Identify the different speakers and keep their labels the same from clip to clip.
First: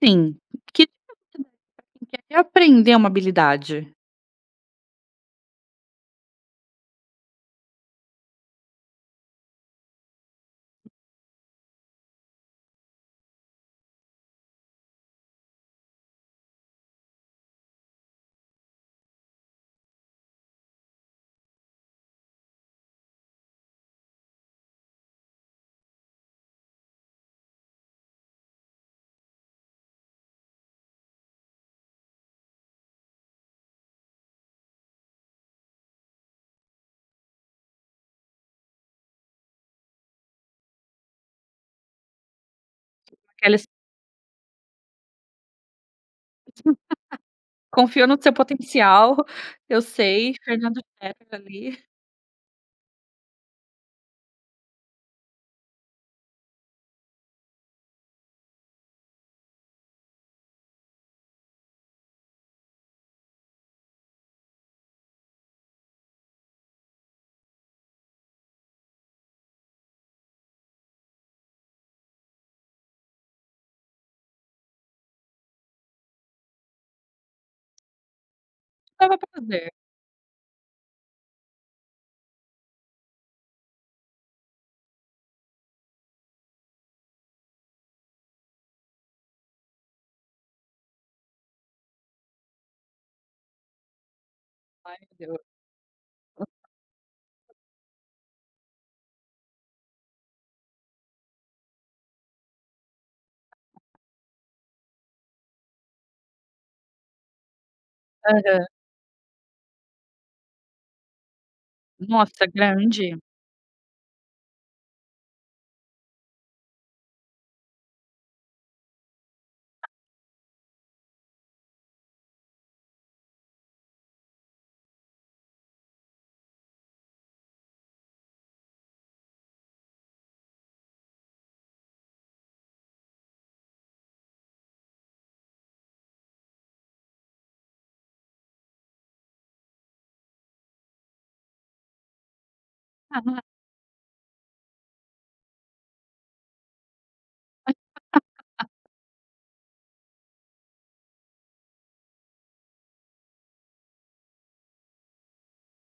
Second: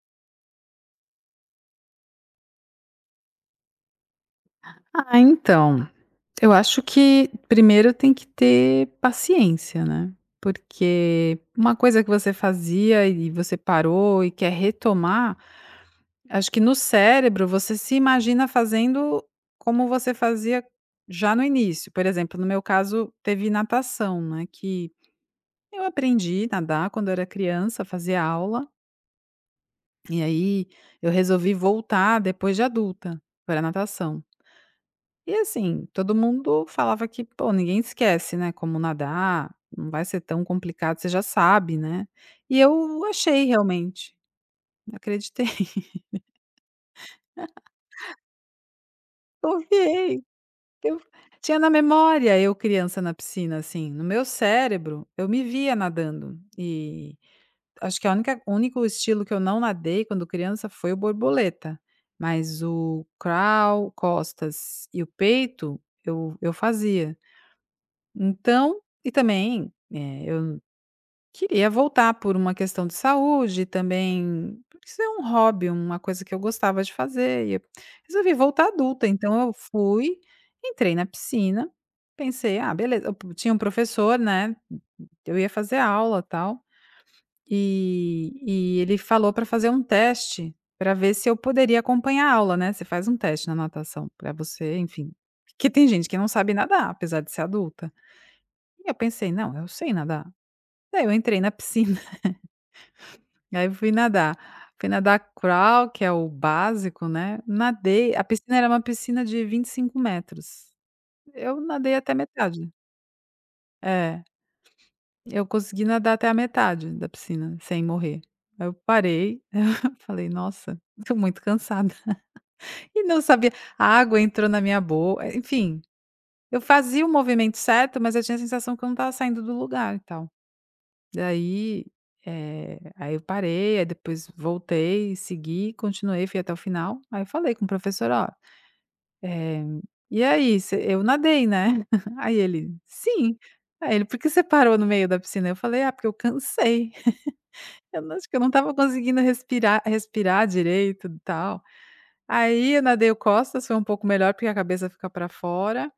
Speaker 1: Sim, que quer aprender uma habilidade,
Speaker 2: Ah, então, eu acho que primeiro tem que ter paciência, né, porque uma coisa que você fazia e você parou e quer retomar, acho que no cérebro você se imagina fazendo como você fazia já no início. Por exemplo, no meu caso, teve natação, né, que eu aprendi a nadar quando eu era criança, fazia aula, e aí eu resolvi voltar depois de adulta pra natação. E assim, todo mundo falava que, pô, ninguém esquece, né, como nadar, não vai ser tão complicado, você já sabe, né. E eu achei
Speaker 1: aquelas
Speaker 2: realmente, acreditei,
Speaker 1: confio no seu potencial, eu
Speaker 2: confiei,
Speaker 1: sei, Fernando
Speaker 2: eu
Speaker 1: Scherer
Speaker 2: tinha na
Speaker 1: ali,
Speaker 2: memória eu criança na piscina, assim, no meu cérebro, eu me via nadando. E acho que a única o único estilo que eu não nadei quando criança foi o borboleta, mas o crawl, costas e o peito eu fazia. Então e também, eu queria voltar por uma questão de saúde, também isso é um hobby, uma coisa que eu gostava de fazer e eu resolvi voltar adulta,
Speaker 1: dava pra
Speaker 2: então eu
Speaker 1: fazer,
Speaker 2: fui, entrei na piscina, pensei: "Ah, beleza", eu tinha um professor, né, eu ia fazer aula, tal, e ele falou para fazer um teste, para ver se eu poderia acompanhar a aula, né, você faz um teste na natação para você, enfim,
Speaker 1: entendeu.
Speaker 2: porque tem gente que não sabe nadar, apesar de ser adulta. E eu pensei: "Não, eu sei nadar". Daí eu entrei na piscina. E aí eu fui nadar. Fui nadar crawl, que é o básico, né, nadei a piscina
Speaker 1: Aham.
Speaker 2: era uma piscina de 25 metros. Eu nadei até a
Speaker 1: Nossa,
Speaker 2: metade.
Speaker 1: grande.
Speaker 2: É, eu consegui nadar até a metade da piscina sem morrer. Aí eu parei, falei: "Nossa, tô muito cansada". E não sabia a água entrou na minha boca. Enfim, eu fazia o movimento certo, mas eu tinha a sensação que eu não estava saindo do lugar e tal. Daí, aí eu parei, aí depois voltei, segui, continuei, fui até o final. Aí eu falei com o professor: "Ó, eh, e aí, você eu nadei, né?" Aí ele: "Sim". Aí ele: "Por que você parou no meio da piscina?" Eu falei: "Ah, porque eu cansei. Eu não estava conseguindo respirar direito e tal". Aí eu nadei o costas, foi um pouco melhor, porque a cabeça fica para fora,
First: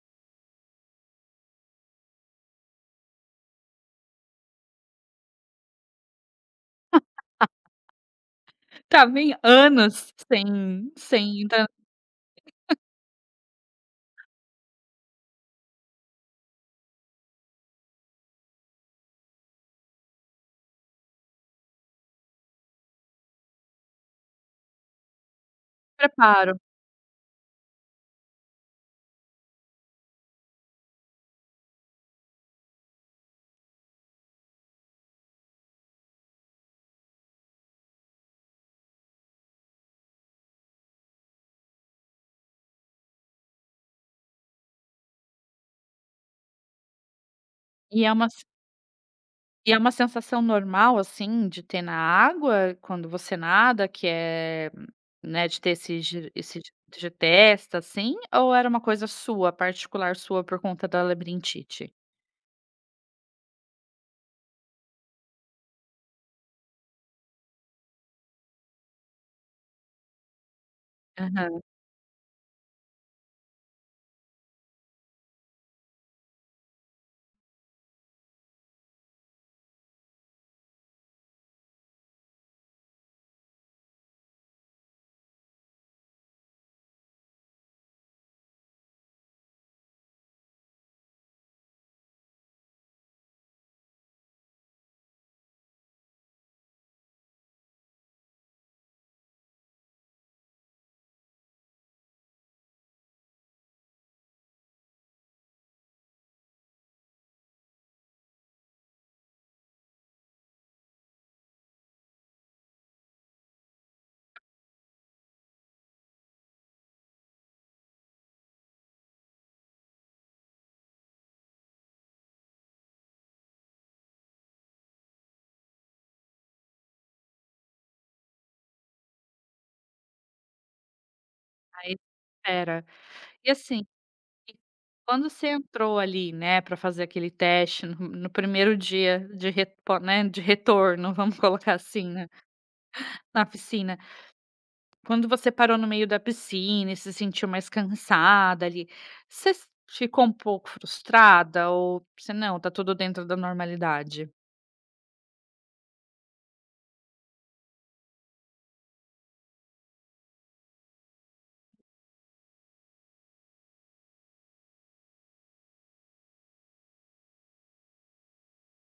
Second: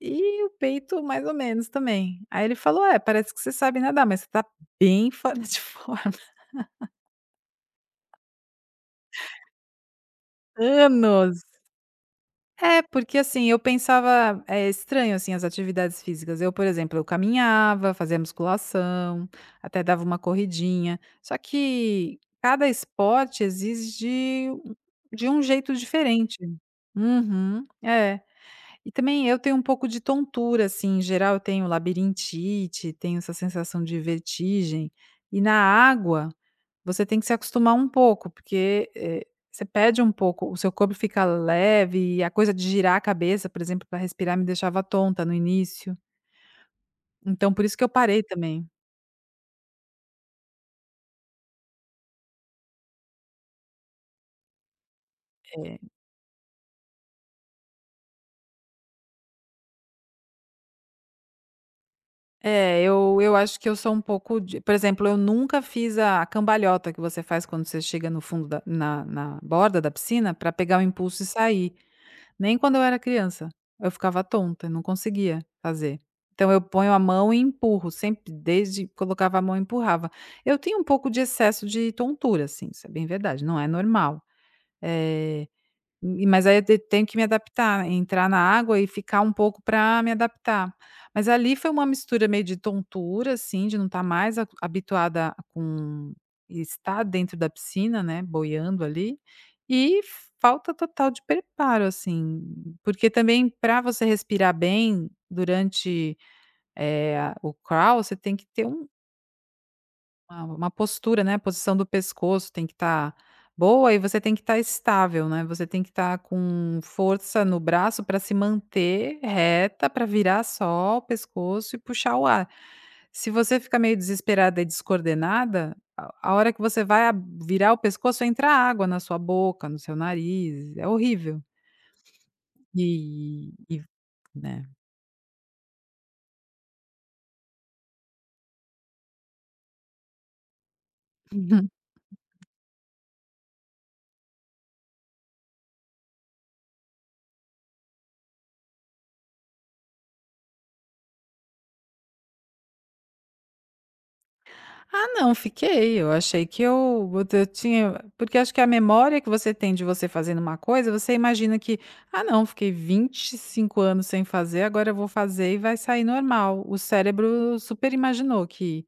Speaker 2: e o peito mais ou menos também. Aí ele falou: "É, parece que você sabe nadar, mas você tá bem fora de forma".
Speaker 1: Estava em anos sem
Speaker 2: Anos.
Speaker 1: entrar no
Speaker 2: É, porque assim, eu pensava é estranho, assim, as atividades físicas. Eu, por exemplo, eu caminhava, fazia musculação, até dava uma corridinha. Só que cada esporte exige um de um jeito diferente.
Speaker 1: preparo.
Speaker 2: Uhum, é. E também eu tenho um pouco de tontura, assim, em geral eu tenho labirintite, tenho essa sensação de vertigem. E na água você tem que se acostumar um pouco, porque, você perde um pouco, o seu corpo fica leve e a coisa de girar a cabeça, por exemplo, para respirar me deixava tonta no início. Então por isso que eu
Speaker 1: E é
Speaker 2: parei
Speaker 1: uma se
Speaker 2: também.
Speaker 1: E é uma sensação normal, assim, de ter na água quando você nada, que é, né, de ter
Speaker 2: É,
Speaker 1: esse de testa, assim, ou era uma coisa sua, particular sua, por conta da labirintite?
Speaker 2: é, eu acho que eu sou um pouco de por exemplo, eu nunca fiz a cambalhota que você faz quando você chega no fundo da na borda da piscina para pegar o impulso e
Speaker 1: Aham.
Speaker 2: sair. Nem quando eu era criança, eu ficava tonta, não conseguia fazer. Então eu ponho a mão e empurro, sempre desde colocava a mão e empurrava. Eu tenho um pouco de excesso de tontura, assim, isso é bem verdade, não é normal. Eh e mas aí eu te tenho que me adaptar, entrar na água e ficar um pouco para me adaptar. Mas ali foi uma mistura meio de tontura, assim, de não estar mais acu habituada com e estar dentro da piscina, né, boiando ali, e falta total de preparo, assim, porque também para você respirar bem durante, a o crawl, você tem que ter uma postura, né, a posição do pescoço tem que estar boa e você tem que estar estável, né, você tem que estar com força no braço para se manter reta, para virar só o pescoço e puxar o ar. Se você ficar meio desesperada e descoordenada, a hora que você vai ab virar o pescoço, entra água na sua boca, no seu nariz, é horrível.
Speaker 1: Aí espera. E
Speaker 2: E
Speaker 1: assim, e
Speaker 2: né.
Speaker 1: quando você entrou ali, né, para fazer aquele teste no primeiro dia de repo né, de retorno, vamos colocar assim, né, na piscina, quando você parou no meio da piscina e se sentiu mais cansada ali, você s ficou um pouco frustrada ou você: "Não, tá tudo dentro da normalidade"?
Speaker 2: Ah, não, fiquei. Eu achei que eu tinha. Porque acho que a memória que você tem de você fazendo uma coisa, você imagina que, ah, não, fiquei 25 anos sem fazer, agora eu vou fazer e vai sair normal. O cérebro super imaginou que,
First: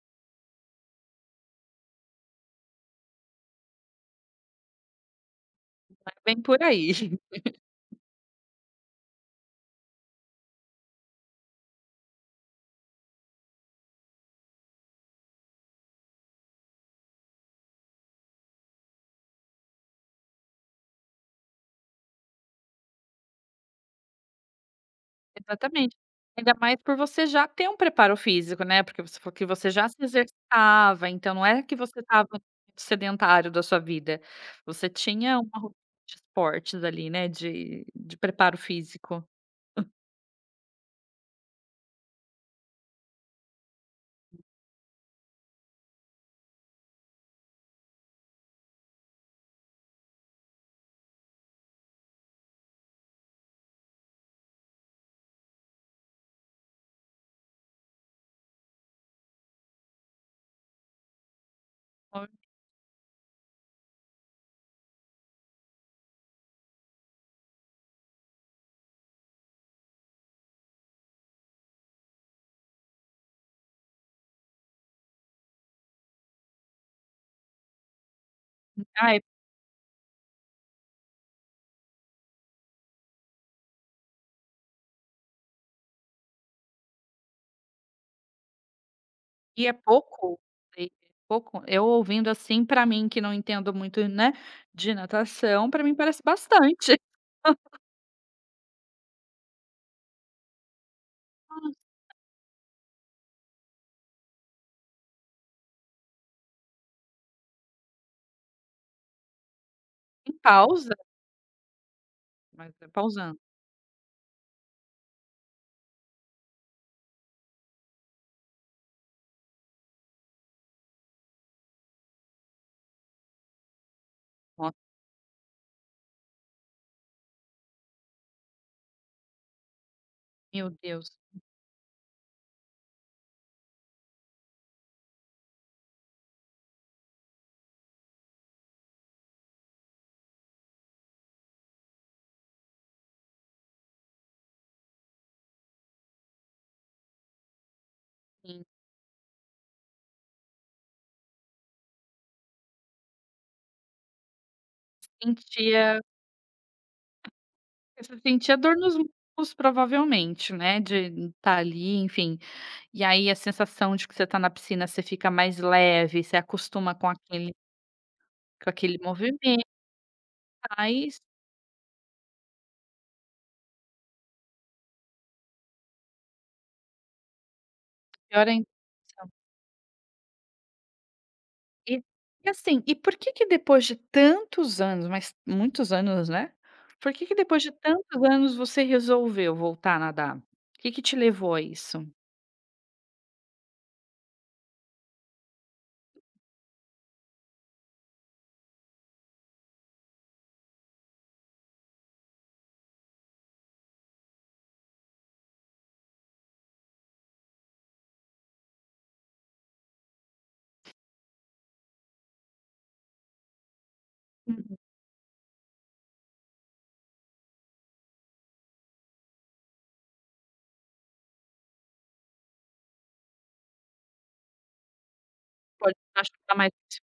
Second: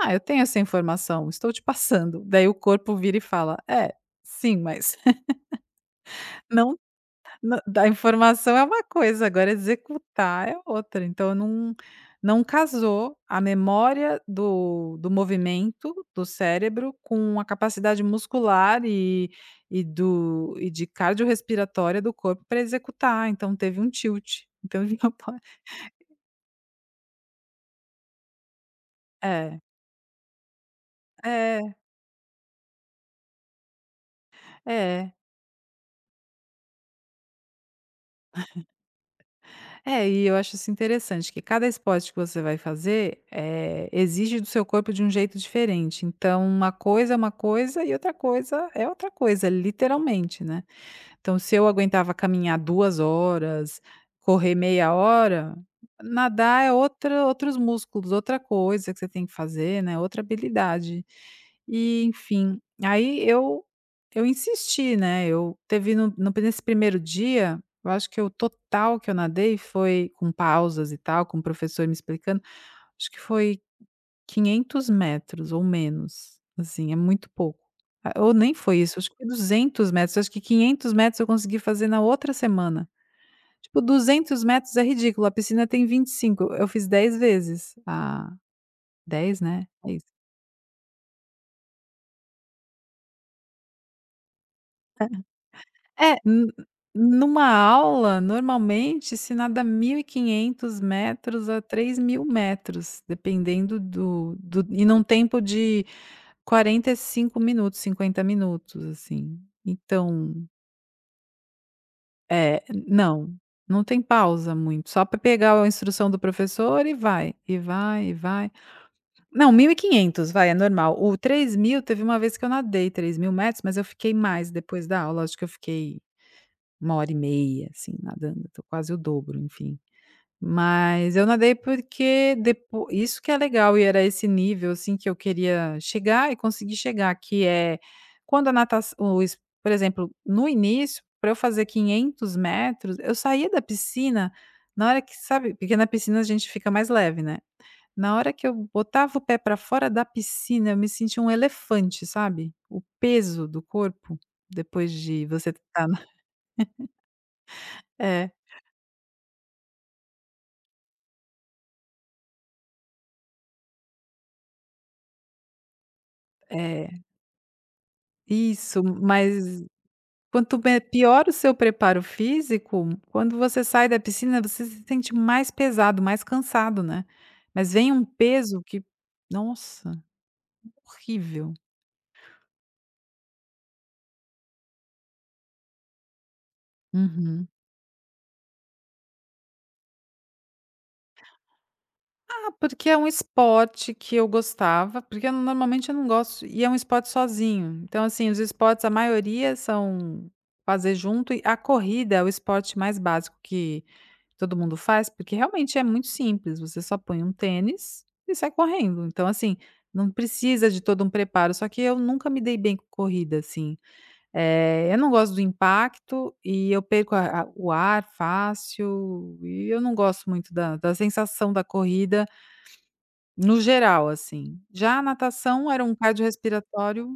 Speaker 2: ah, eu tenho essa informação, estou te passando. Daí o corpo vira e fala, é, sim, mas
Speaker 1: É bem por
Speaker 2: não
Speaker 1: aí.
Speaker 2: na da informação é uma coisa, agora executar é outra, então não casou a memória do movimento do cérebro com a capacidade muscular e do e de cardiorrespiratória do corpo para executar, então teve um tilt. Então, já pode-
Speaker 1: Exatamente. Ainda mais por você já ter um preparo físico, né, porque você falou que
Speaker 2: é,
Speaker 1: você já se exercitava, então não é que
Speaker 2: é,
Speaker 1: você estava sedentário da sua vida, você
Speaker 2: é.
Speaker 1: tinha uma rotina de esportes ali, né, de preparo físico.
Speaker 2: É, e eu acho isso interessante, que cada esporte que você vai fazer, exige do seu corpo de um jeito diferente. Então, uma coisa é uma coisa e outra coisa é outra coisa, literalmente, né? Então, se eu aguentava caminhar 2 horas, correr meia hora, nadar é outra outros músculos, outra coisa que você tem que fazer, né, outra habilidade. E
Speaker 1: Olha.
Speaker 2: enfim, aí eu insisti, né, eu teve no no nesse primeiro dia, eu acho que o total que eu nadei foi com pausas e tal, com o professor me explicando, acho que foi 500 metros ou menos, assim, é muito pouco. Ah, ou nem foi isso, acho que
Speaker 1: Ah,
Speaker 2: foi 200 metros, acho que 500 metros eu consegui fazer na outra semana. Tipo, 200 metros é ridículo, a piscina tem 25, eu fiz dez vezes a dez,
Speaker 1: e
Speaker 2: né,
Speaker 1: é
Speaker 2: é isso.
Speaker 1: pouco, e é eu ouvindo, assim, pra mim que não entendo muito, né, de natação, pra mim
Speaker 2: É.
Speaker 1: parece
Speaker 2: N
Speaker 1: bastante.
Speaker 2: Numa aula, normalmente, se nada 1.500 metros a
Speaker 1: Hum.
Speaker 2: 3.000 metros, dependendo do e num tempo de 45 minutos, 50 minutos, assim.
Speaker 1: Em
Speaker 2: Então
Speaker 1: pausa,
Speaker 2: é,
Speaker 1: mas é
Speaker 2: não,
Speaker 1: pausando.
Speaker 2: não tem pausa muito, só para pegar a instrução do professor e vai, e vai, e vai. Não, 1.500 vai, é normal. O 3.000 teve uma vez que eu nadei 3.000 metros, mas eu fiquei mais
Speaker 1: Nossa,
Speaker 2: depois da aula, acho que eu fiquei uma hora e meia, assim, nadando, tô quase o dobro, enfim.
Speaker 1: meu
Speaker 2: Mas
Speaker 1: Deus.
Speaker 2: eu nadei porque depo isso que é legal e era esse nível, assim, que eu queria chegar e conseguir chegar, que é quando a natação, por exemplo, no início, para eu fazer 500 metros, eu saía da piscina na hora que sabe, porque na piscina a gente fica mais leve, né. Na hora que eu
Speaker 1: Sim,
Speaker 2: botava o pé para fora da piscina, eu me sentia um elefante, sabe. O peso do corpo, depois de você estar
Speaker 1: sentia você
Speaker 2: é,
Speaker 1: sentia dor nos músculos provavelmente, né, de estar ali, enfim. E aí a sensação de que você tá na piscina, você fica mais leve, você acostuma
Speaker 2: é,
Speaker 1: com
Speaker 2: isso,
Speaker 1: aquele
Speaker 2: mas
Speaker 1: movimento,
Speaker 2: quanto me
Speaker 1: aí
Speaker 2: pior o seu preparo físico, quando você sai da piscina, você se sente mais pesado, mais cansado, né. Mas vem um
Speaker 1: pior
Speaker 2: peso
Speaker 1: ainda.
Speaker 2: que nossa, horrível.
Speaker 1: E e assim, e por que que depois de tantos anos, mas muitos anos, né, por que que
Speaker 2: Uhum.
Speaker 1: depois de tantos anos você resolveu voltar a nadar? O que que te levou a isso?
Speaker 2: Ah, porque é um esporte que eu gostava, porque eu normalmente eu não gosto e é um esporte sozinho. Então, assim, os esportes, a maioria são fazer junto e a corrida é o esporte mais básico que todo mundo faz, porque realmente é muito simples, você só põe um tênis e sai correndo. Então, assim, não precisa de todo um preparo, só que eu nunca me dei bem com corrida, assim.
Speaker 1: Hum,
Speaker 2: Eu não gosto do impacto e eu perco a o ar fácil e eu não gosto muito da sensação da corrida no geral, assim. Já a natação era um
Speaker 1: pode machucar mais.
Speaker 2: cardiorrespiratório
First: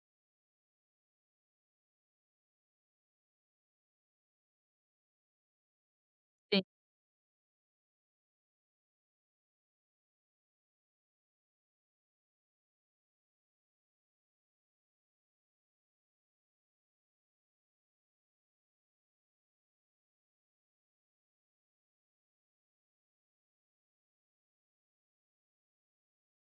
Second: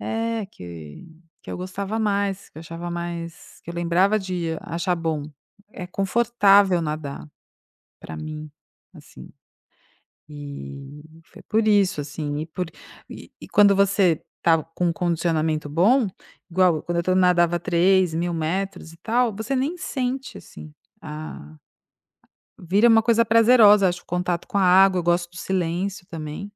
Speaker 2: é, que eu gostava mais, que eu achava mais que eu lembrava de achar bom. É
Speaker 1: Sim,
Speaker 2: confortável nadar para mim, assim, e foi por isso, assim, e por e quando você tá com um condicionamento bom, igual quando eu tô nadava 3.000 metros e tal, você nem sente, assim, a vira uma coisa prazerosa, acho, o contato com a água, eu gosto do silêncio também,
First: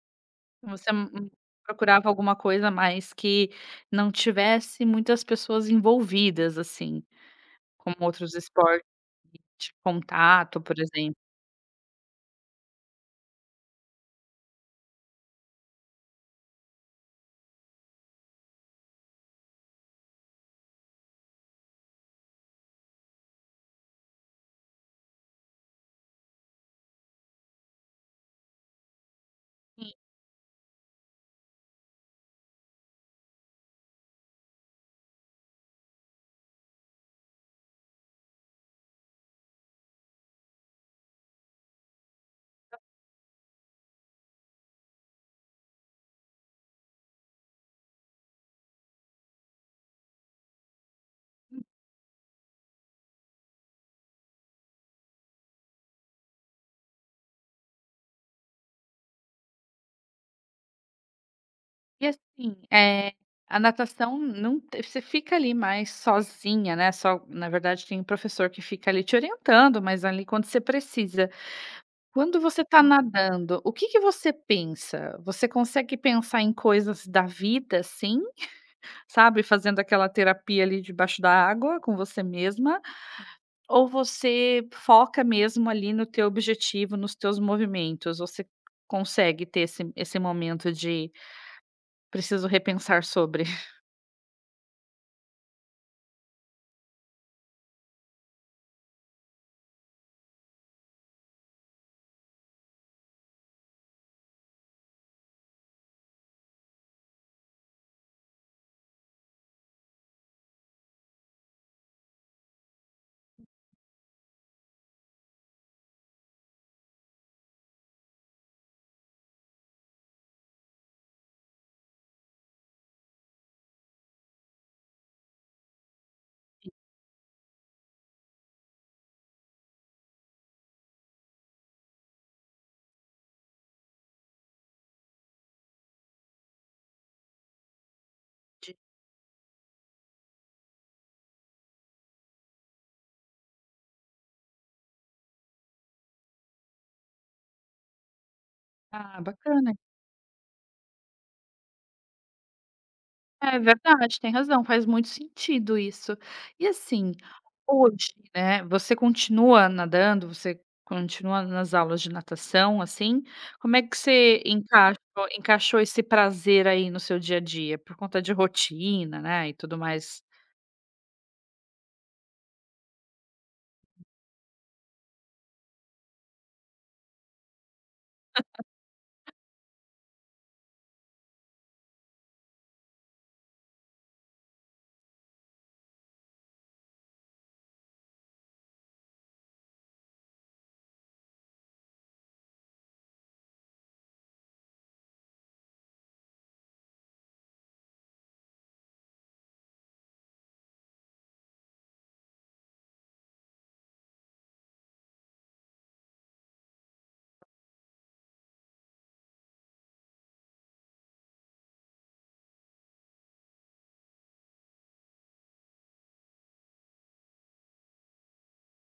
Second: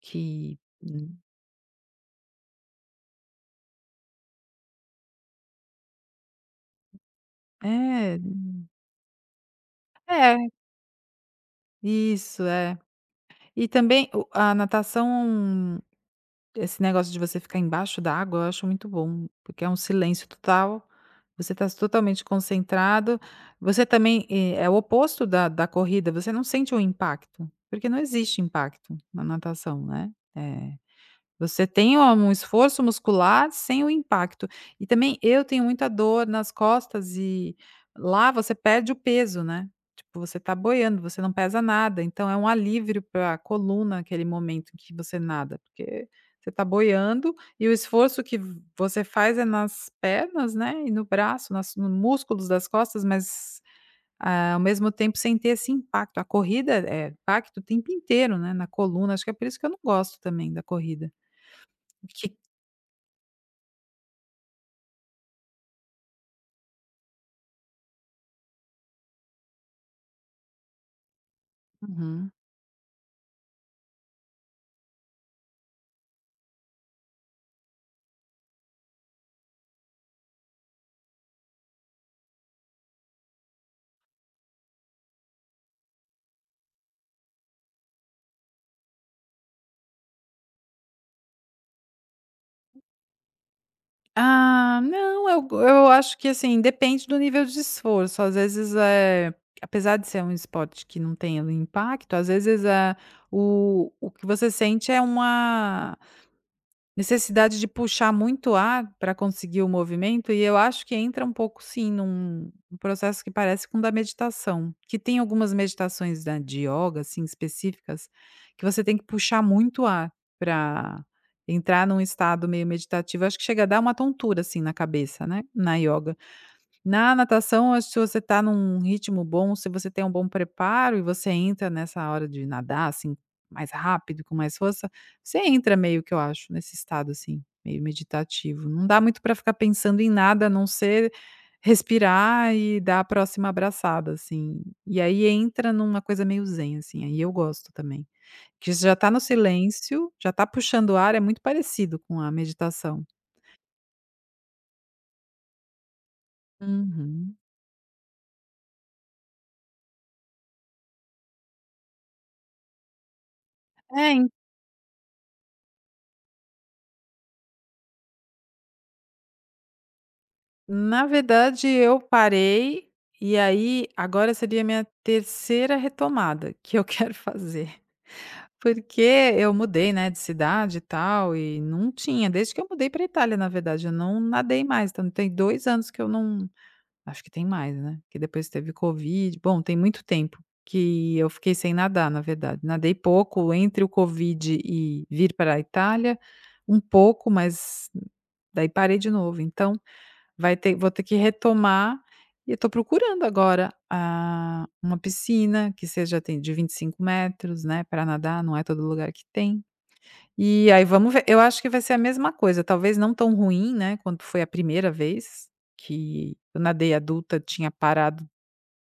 Speaker 2: que
Speaker 1: você, procurava alguma coisa mais que não tivesse muitas pessoas envolvidas, assim, como
Speaker 2: é,
Speaker 1: outros esportes de
Speaker 2: é,
Speaker 1: contato, por exemplo?
Speaker 2: isso, é. E também o a natação esse negócio de você ficar embaixo da água, eu acho muito bom, porque é um silêncio total, você está totalmente concentrado, você também, é o oposto da corrida, você não sente o impacto, porque não existe impacto na natação, né, você tem um esforço muscular sem o impacto. E também eu tenho muita dor nas costas e lá você perde o peso, né. Tipo, você tá boiando, você não pesa nada, então é um alívio para a coluna aquele momento em que você nada, porque você tá boiando e o esforço que você faz é nas pernas, né, e no braço, nas no músculos das costas, mas, ah, ao mesmo tempo sem ter esse impacto. A corrida é impacto o tempo inteiro, né, na coluna, acho que é por isso que eu não gosto também da corrida.
Speaker 1: E
Speaker 2: Que
Speaker 1: assim, é a natação não te você fica ali mais sozinha, né, só na verdade tem um professor que fica ali te orientando, mas ali quando você precisa.
Speaker 2: Uhum.
Speaker 1: Quando você está nadando, o que que você pensa? Você consegue pensar em coisas da vida, sim, sabe, fazendo aquela terapia ali debaixo da água com você mesma, ou você foca mesmo ali no teu objetivo, nos teus movimentos? Você consegue ter esse momento de: "Preciso repensar sobre"?
Speaker 2: Ah, não, eu acho que, assim, depende do nível de esforço. Às vezes, é, apesar de ser um esporte que não tem impacto, às vezes, é o que você sente é uma necessidade de puxar muito ar para conseguir o movimento, e eu acho que entra um pouco, sim, num processo que parece com o da meditação, que tem algumas meditações da de yoga, assim, específicas, que você tem que puxar muito ar para entrar num estado meio meditativo, acho que chega a dar uma tontura, assim, na cabeça, né, na yoga. Na natação, acho que se você está num ritmo bom, se você tem um bom preparo e você entra nessa hora de nadar, assim, mais rápido, com mais força, você entra meio que, eu acho, nesse estado, assim, meio meditativo. Não dá muito para ficar pensando em nada, a não ser respirar e dar a próxima abraçada, assim. E aí entra numa coisa meio zen, assim, aí eu gosto também. Que você já está no
Speaker 1: Ah, bacana.
Speaker 2: silêncio, já está puxando o ar, é muito parecido com a meditação.
Speaker 1: É verdade, tem razão, faz muito sentido isso. E assim,
Speaker 2: Uhum.
Speaker 1: hoje, né, você continua nadando, você continua nas aulas de natação, assim? Como é que
Speaker 2: É.
Speaker 1: você encaixou esse prazer aí no seu dia a dia? Por conta de rotina, né, e tudo mais?
Speaker 2: Na verdade, eu parei, e aí agora seria a minha terceira retomada que eu quero fazer. Porque eu mudei, né, de cidade e tal, e não tinha, desde que eu mudei para Itália, na verdade, eu não nadei mais, então tem 2 anos que eu não, acho que tem mais, né, que depois teve covid, bom, tem muito tempo que eu fiquei sem nadar, na verdade. Nadei pouco entre o covid e vir para a Itália, um pouco, mas daí parei de novo, então Vai ter vou ter que retomar, e eu estou procurando agora, ah, uma piscina que seja, tem de 25 m, né, para nadar, não é todo lugar que tem. E aí vamos ver, eu acho que vai ser a mesma coisa, talvez não tão ruim, né, quanto foi a primeira vez que eu nadei adulta, tinha parado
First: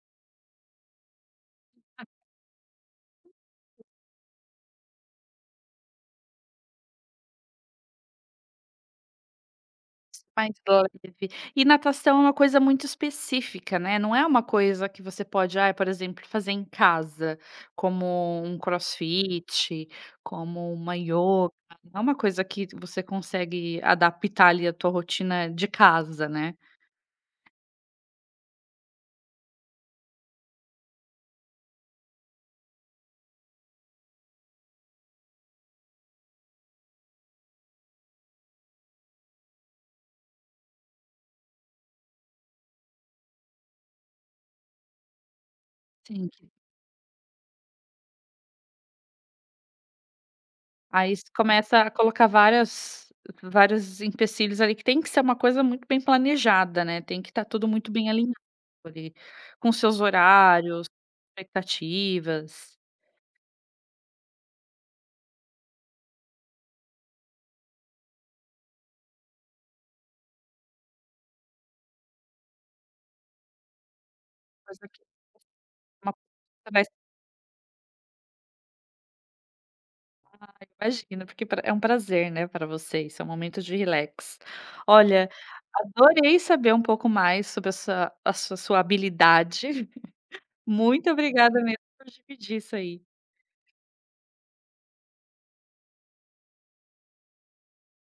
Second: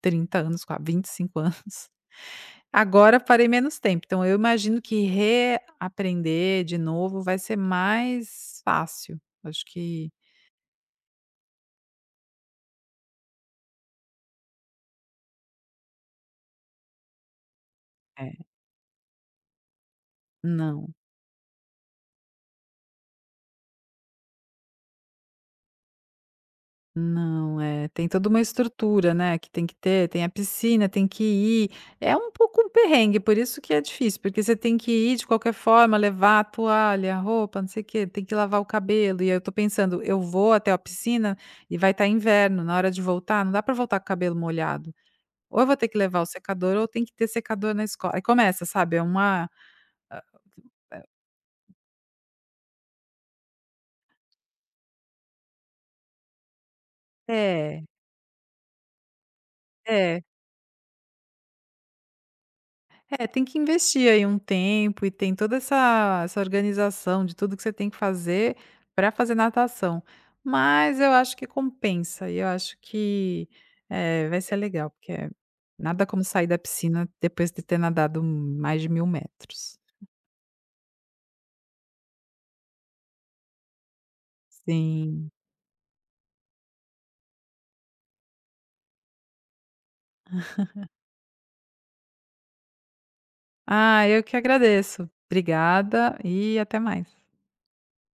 Speaker 2: 30 anos, qua 25 anos. Agora parei menos tempo, então eu imagino que reaprender de novo vai ser mais fácil. Acho que
Speaker 1: Mais leve. E natação é uma coisa muito específica, né, não é uma coisa que você pode, ah, por exemplo, fazer em casa, como
Speaker 2: é,
Speaker 1: um crossfit, como
Speaker 2: não.
Speaker 1: uma yoga, não é uma coisa que você consegue adaptar ali a tua rotina de casa, né.
Speaker 2: Não, é, tem toda uma estrutura, né, que tem que ter, tem a piscina, tem que ir, é um pouco um perrengue, por isso que é difícil, porque você tem que ir de qualquer forma, levar a toalha, a roupa, não sei o quê, tem que lavar o cabelo, e aí eu tô pensando, eu vou até a piscina e vai estar inverno, na hora de voltar, não dá para voltar com o cabelo molhado. Ou eu vou ter que levar o
Speaker 1: Sim, que
Speaker 2: secador, ou tem que ter secador na escola. Aí começa, sabe, é uma
Speaker 1: aí você começa a colocar várias vários empecilhos ali que tem que ser uma coisa muito bem planejada, né, tem que estar tudo
Speaker 2: é,
Speaker 1: muito bem alinhado ali, com seus
Speaker 2: é.
Speaker 1: horários, expectativas,
Speaker 2: É, tem que investir aí um tempo e tem toda essa organização de tudo que você tem que fazer para fazer natação. Mas eu acho que compensa, e eu acho que, eh, vai ser
Speaker 1: coisa
Speaker 2: legal,
Speaker 1: que.
Speaker 2: porque é nada como sair da
Speaker 1: Mas,
Speaker 2: piscina depois de ter nadado mais de 1.000 metros.
Speaker 1: ai, imagino, porque pra é um prazer, né, para vocês, é um momento de relax.
Speaker 2: Sim.
Speaker 1: Olha, adorei saber um pouco mais sobre essa a sua habilidade. Muito obrigada mesmo por dividir isso aí.
Speaker 2: Ah, eu que agradeço. Obrigada e até mais.